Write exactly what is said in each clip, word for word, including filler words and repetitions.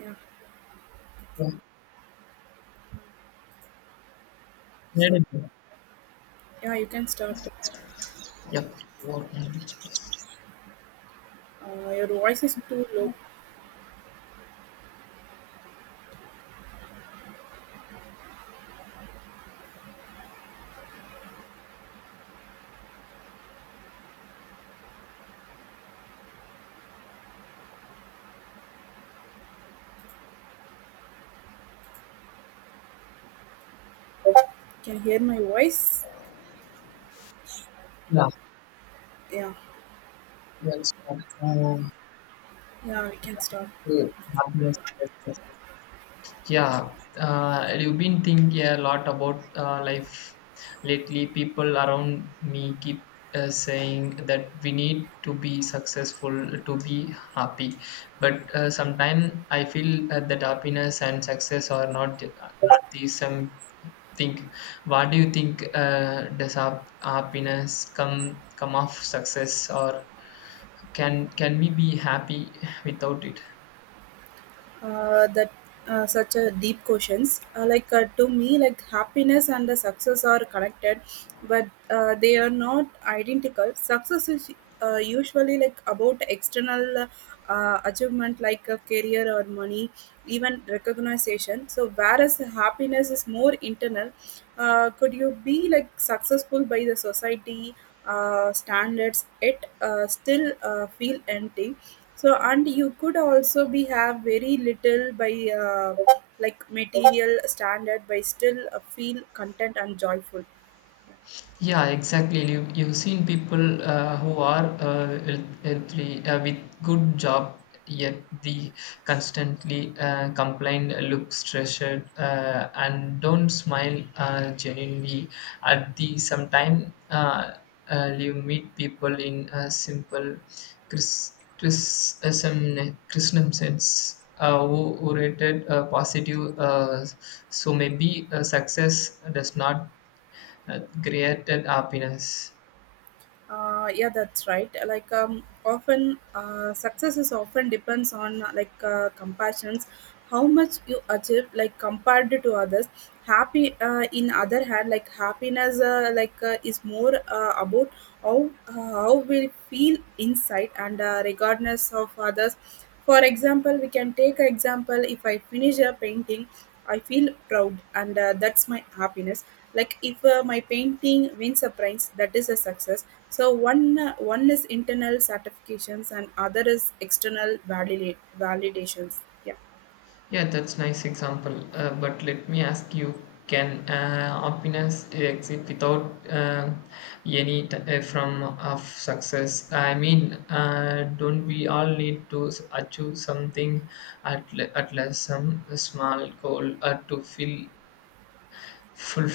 Yeah, Yeah, so incredible. yeah, you can start. Yeah, what kind of- Uh, your voice is too low. Can you hear my voice? yeah, Yeah, yeah, it's um, yeah, we can start. oh, happiness. Yes, yes, yeah, uh, I've been thinking a lot about uh, life lately. People around me keep uh, saying that we need to be successful to be happy, but uh, sometimes I feel uh, that happiness and success are not not the same thing. What do you think? Uh, does hap- happiness come come off success, or can can we be happy without it? Uh, that uh, Such a deep questions, uh, like uh, to me, like, happiness and the success are connected, but uh, they are not identical. Success is uh, usually, like, about external uh, achievement, like a career or money, even recognition, so whereas happiness is more internal. Uh, could you be, like, successful by the society uh, standards, it uh, still uh, feel empty. So and you could also be have very little by uh, like material standard by still uh, feel content and joyful. Yeah, exactly. You, you've seen people uh, who are uh, health- healthy uh, with good job, yet they constantly uh, complain, look stressed, uh, and don't smile uh, genuinely. At the same time, uh, uh, you meet people in a simple Chris, Chris, Christian sense. Uh, who, who rated uh, positive, uh, so maybe uh, success does not that created happiness. Uh, yeah, that's right, like, um, often uh, success is often depends on uh, like uh, compassions, how much you achieve, like, compared to others. Happy, uh, in other hand, like, happiness, uh, like uh, is more uh, about how, uh, how we feel inside, and uh, regardless of others. For example, we can take an example, if I finish a painting, I feel proud, and uh, that's my happiness. Like, if uh, my painting wins a prize, that is a success. So one uh, one is internal certifications and other is external validate validations. Yeah. Yeah, that's nice example. Uh, but let me ask you, can uh, happiness exist without uh, any t- uh, from of success? I mean, uh, don't we all need to s- achieve something at, le- at least some small goal uh, to feel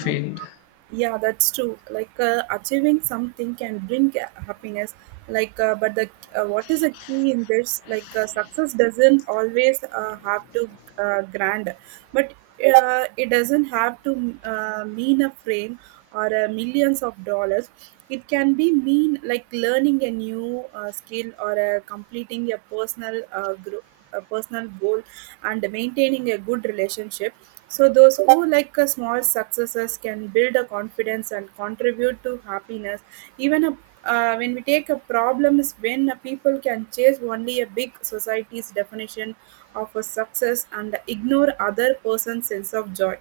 Um, yeah, that's true. Like, uh, achieving something can bring uh, happiness. Like uh, but the uh, what is the key in this, like uh, success doesn't always uh, have to uh, grand, but uh, it doesn't have to uh, mean a frame or uh, millions of dollars. It can be mean, like, learning a new uh, skill or uh, completing a personal uh, group, a personal goal, and maintaining a good relationship. So those who, like, a small successes can build a confidence and contribute to happiness. Even a, uh, when we take a problem is when a people can chase only a big society's definition of a success and ignore other person's sense of joy.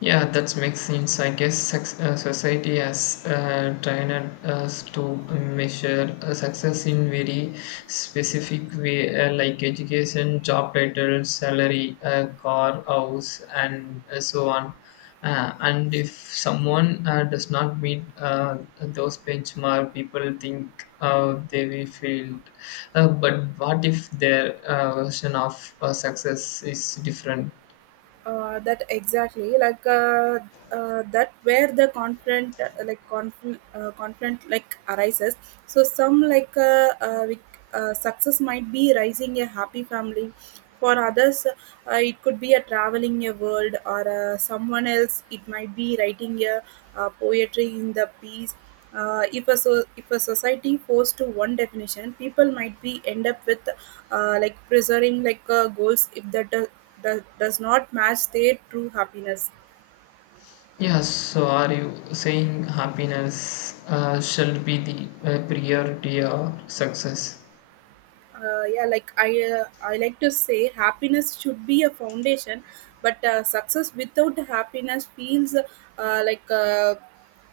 Yeah, that makes sense. I guess sex, uh, society has uh, trained uh, us to measure uh, success in very specific way, uh, like education, job title, salary, uh, car, house, and uh, so on. Uh, and if someone uh, does not meet uh, those benchmark, people think uh, they will fail. Uh, but what if their uh, version of uh, success is different? uh, that exactly like uh, uh, that where the conflict, uh, like conflict uh, conflict like, arises. So some, like uh, uh, we, uh, success might be rising a happy family. For others, uh, it could be a traveling a world, or uh, someone else it might be writing a uh, poetry in the piece. Uh, if a so if a society forced to one definition, people might be end up with uh, like preserving, like uh, goals if that uh, does, does not match their true happiness. Yes, so are you saying happiness uh, shall be the uh, priority or success? Uh, yeah like i uh, i like to say happiness should be a foundation, but uh, success without happiness feels uh, like uh,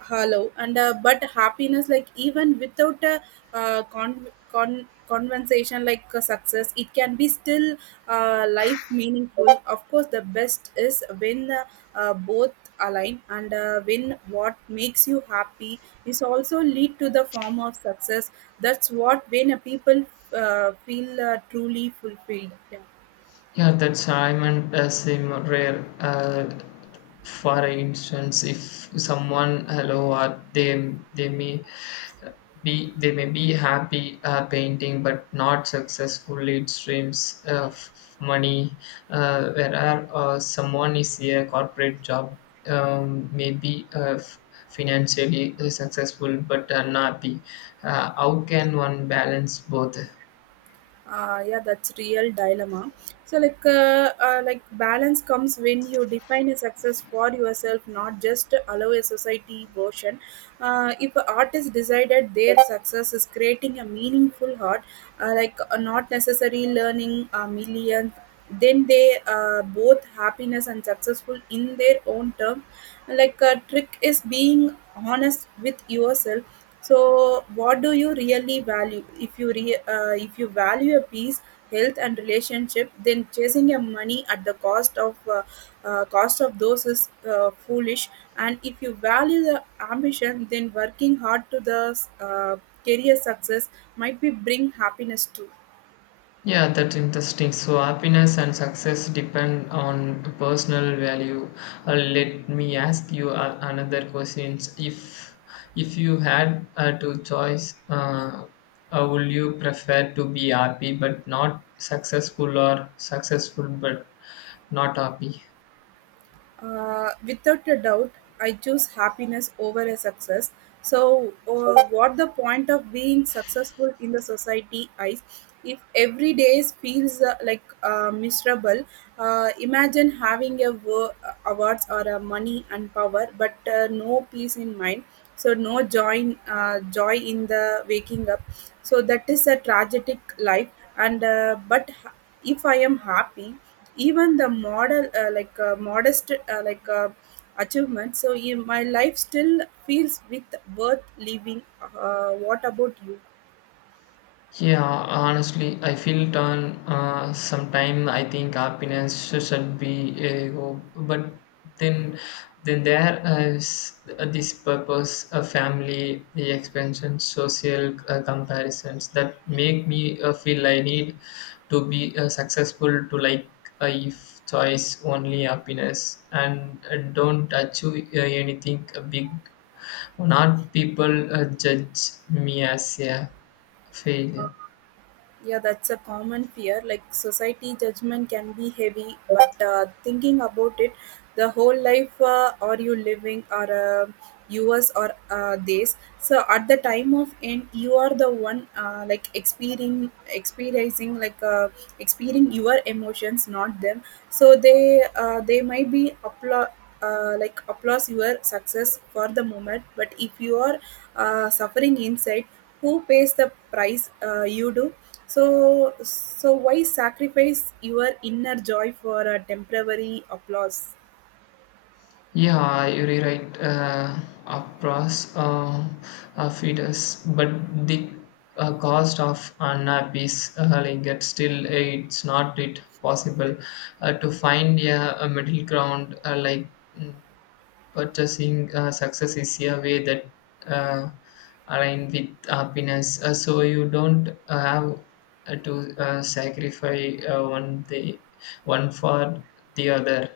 hollow, and uh, but happiness, like, even without a uh, con- con- conversation, like uh, success, it can be still uh, life meaningful. Of course, the best is when, uh, uh, both align, and uh, when what makes you happy is also lead to the form of success. That's what when a people uh, feel uh, truly fulfilled. Yeah. Yeah, that's I meant as a m- rare. Uh, for instance, if someone hello or they they may Be, they may be happy uh, painting but not successful. It streams of f- money. Uh, whereas uh, someone is a corporate job, um, may be uh, f- financially successful but unhappy. Uh, how can one balance both? Uh, yeah, that's real dilemma. So, like uh, uh, like balance comes when you define a success for yourself, not just allow a society version. Uh, if artists decided their success is creating a meaningful art, uh, like uh, not necessarily learning a million, then they uh, both happiness and successful in their own term. Like, a trick is being honest with yourself. So, what do you really value? If you re, uh, if you value a peace, health, and relationship, then chasing your money at the cost of uh, uh, cost of those is uh, foolish. And if you value the ambition, then working hard to the uh, career success might be bring happiness too. Yeah, that's interesting. So, happiness and success depend on personal value. Uh, let me ask you uh, another question. If if you had uh, two choice, uh, uh, would you prefer to be happy but not successful, or successful but not happy? Uh, without a doubt, I choose happiness over a success. So, uh, what the point of being successful in the society eyes if every day feels uh, like uh, miserable? Uh, imagine having a wo- awards or a money and power, but uh, no peace in mind. So no joy, uh, joy in the waking up. So that is a tragic life. And uh, but h- if I am happy, even the model, uh, like uh, modest, uh, like uh, achievement. So in my life still feels with worth living. Uh, what about you? Yeah, honestly, I feel torn. Uh, sometime I think happiness should, should be a goal, but then, then there is this purpose, a family, the expansion, social uh, comparisons that make me uh, feel I need to be uh, successful to like uh, if choice only happiness and uh, don't achieve uh, anything big. Not people uh, judge me as a failure. Yeah, that's a common fear. Like, society judgment can be heavy, but uh, thinking about it, the whole life uh, are you living, or uh, yours, or uh, this. So at the time of end, you are the one uh, like experiencing, experiencing, like uh, experiencing your emotions, not them. So they uh, they might be appla- uh, like applause your success for the moment, but if you are uh, suffering inside, who pays the price? Uh, you do. So so why sacrifice your inner joy for a temporary applause? Yeah, you're right. Uh, across uh, uh, feeders, but the uh, cost of an app is uh, like that still uh, it's not it possible uh, to find yeah a middle ground uh, like mm, purchasing uh, success is a way that uh, align with happiness. Uh, so you don't uh, have uh, to uh, sacrifice uh, one the one for the other.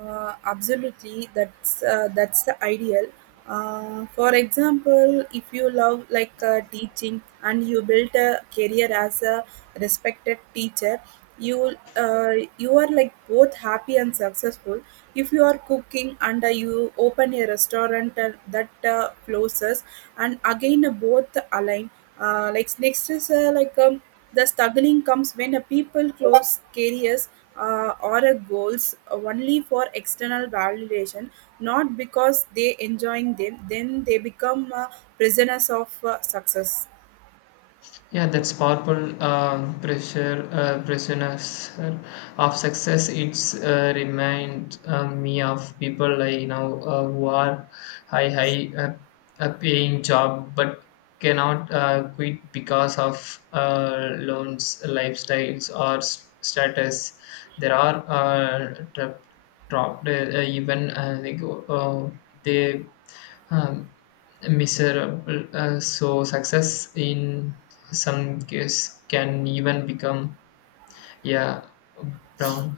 Uh, absolutely, that's uh, that's the ideal. Uh, for example, if you love, like, uh, teaching and you built a career as a respected teacher, you uh, you are, like, both happy and successful. If you are cooking, and uh, you open a restaurant uh, that uh, closes, and again, uh, both align. Uh, like next is uh, like um, The struggling comes when a people close careers, uh, or a goals only for external validation, not because they enjoying them. Then they become, uh, prisoners of uh, success. Yeah, that's powerful uh, pressure, uh, pressures of success. It's uh, remind uh, me of people I know uh, who are high, high uh, uh, paying job but cannot uh, quit because of uh, loans, lifestyles, or s- status. There are uh, trapped, trapped uh, even uh, they go, uh, they um, miserable. Uh, so success in some case can even become yeah brown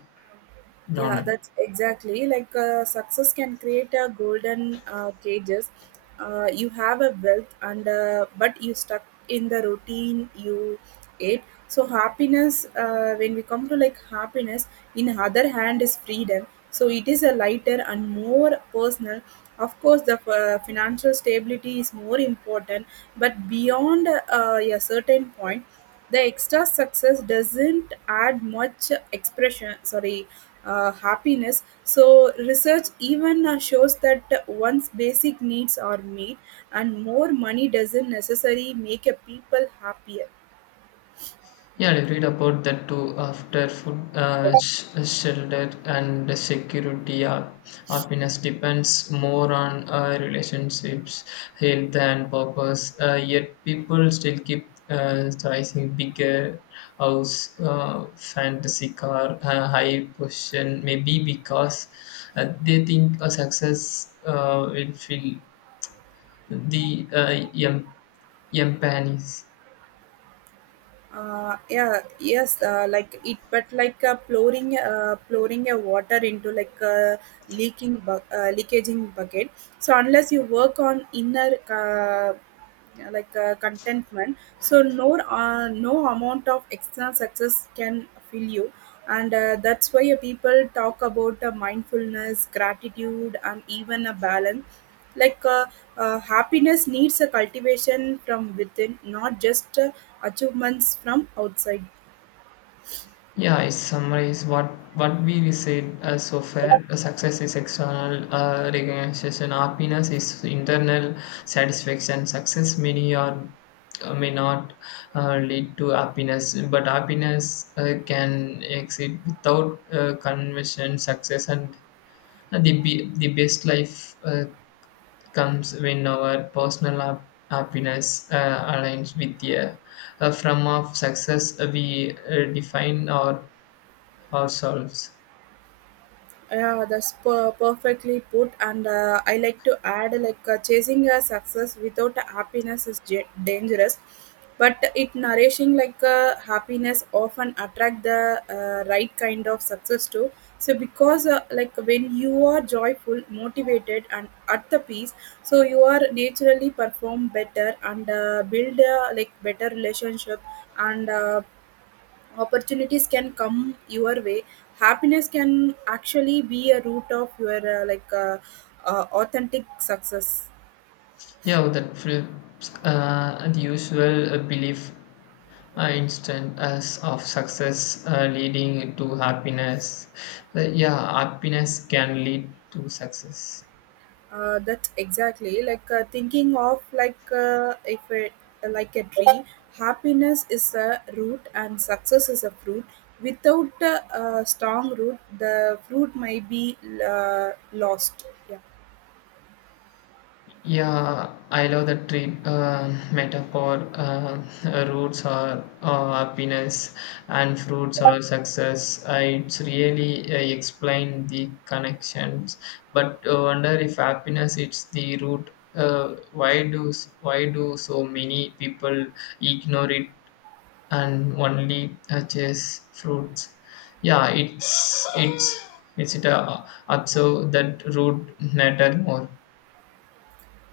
Yeah, brown. that's exactly like, uh, success can create a golden uh, cages. Uh, you have a wealth, and uh, but you stuck in the routine you ate. So happiness, uh, when we come to, like, happiness, in other hand, is freedom. So it is a lighter and more personal. Of course, the uh, financial stability is more important, but beyond uh, a certain point. The extra success doesn't add much expression, sorry, uh, happiness. So research even uh, shows that once basic needs are met, and more money doesn't necessarily make a people happier. Yeah, I read about that too after food uh, sh- shelter and security. Uh, happiness depends more on uh, relationships, health, and purpose. Uh, yet people still keep uh, chasing bigger house, uh, fantasy car, uh, high position. Maybe because uh, they think a success uh, will fill the uh, em- emptiness. uh, yeah yes uh, like it, but like uh, pouring uh, pouring a water into, like, a leaking bu- uh, leakaging bucket. So unless you work on inner, uh, like uh, contentment, so no uh, no amount of external success can fill you, and uh, that's why uh, people talk about uh, mindfulness, gratitude, and even a balance. Like uh, uh, happiness needs a cultivation from within, not just uh, achievements from outside. Yeah, I summarize what what we said uh, so far. Success is external uh, recognition. Happiness is internal satisfaction. Success many or uh, may not uh, lead to happiness, but happiness uh, can exist without uh, convention. Success and uh, the be- the best life uh, comes when our personal hap- happiness uh, aligns with the uh, from of success. uh, We uh, define our ourselves. Yeah, that's per- perfectly put. And uh, I like to add, like, uh, chasing a success without happiness is ja- dangerous, but it nourishing, like, uh, happiness often attract the uh, right kind of success too. So because uh, like when you are joyful, motivated, and at the peace, so you are naturally perform better and uh, build, uh, like, better relationship, and uh, opportunities can come your way. Happiness can actually be a root of your uh, like uh, uh, authentic success. Yeah, that flips uh, the usual uh, belief uh, instant as of success uh, leading to happiness. Uh, yeah, happiness can lead to success. Uh, that's exactly like uh, thinking of, like, uh, if it, like, a tree, happiness is a root and success is a fruit. Without a, uh strong root, the fruit might be uh, lost. Yeah. Yeah, I love the tree uh, metaphor. Uh, roots are uh, happiness, and fruits are success. I, it's really uh, explain the connections, but uh, wonder if happiness it's the root. Uh, why do s- why do so many people ignore it and only uh, chase fruits? Yeah, it's it's it's it uh, observe that root matter more.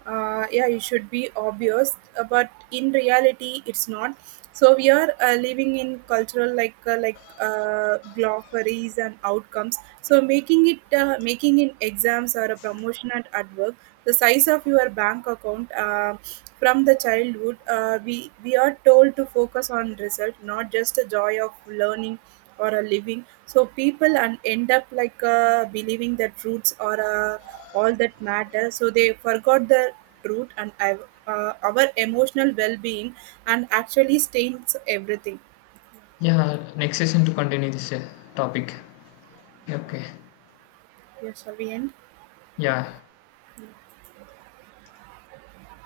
uh, Yeah, it should be obvious, uh, but in reality it's not. So we are uh, living in cultural, like uh, like uh, glossaries and outcomes. So making it, uh, making in exams or a promotion at, at work, the size of your bank account. Uh, from the childhood, uh, we, we are told to focus on result, not just the joy of learning or a living. So people and end up, like, uh, believing that roots are uh, all that matter. So they forgot the root, and uh, our emotional well-being, and actually stains everything. Yeah, next session to continue this uh, topic. Okay. Yeah, shall we end? Yeah.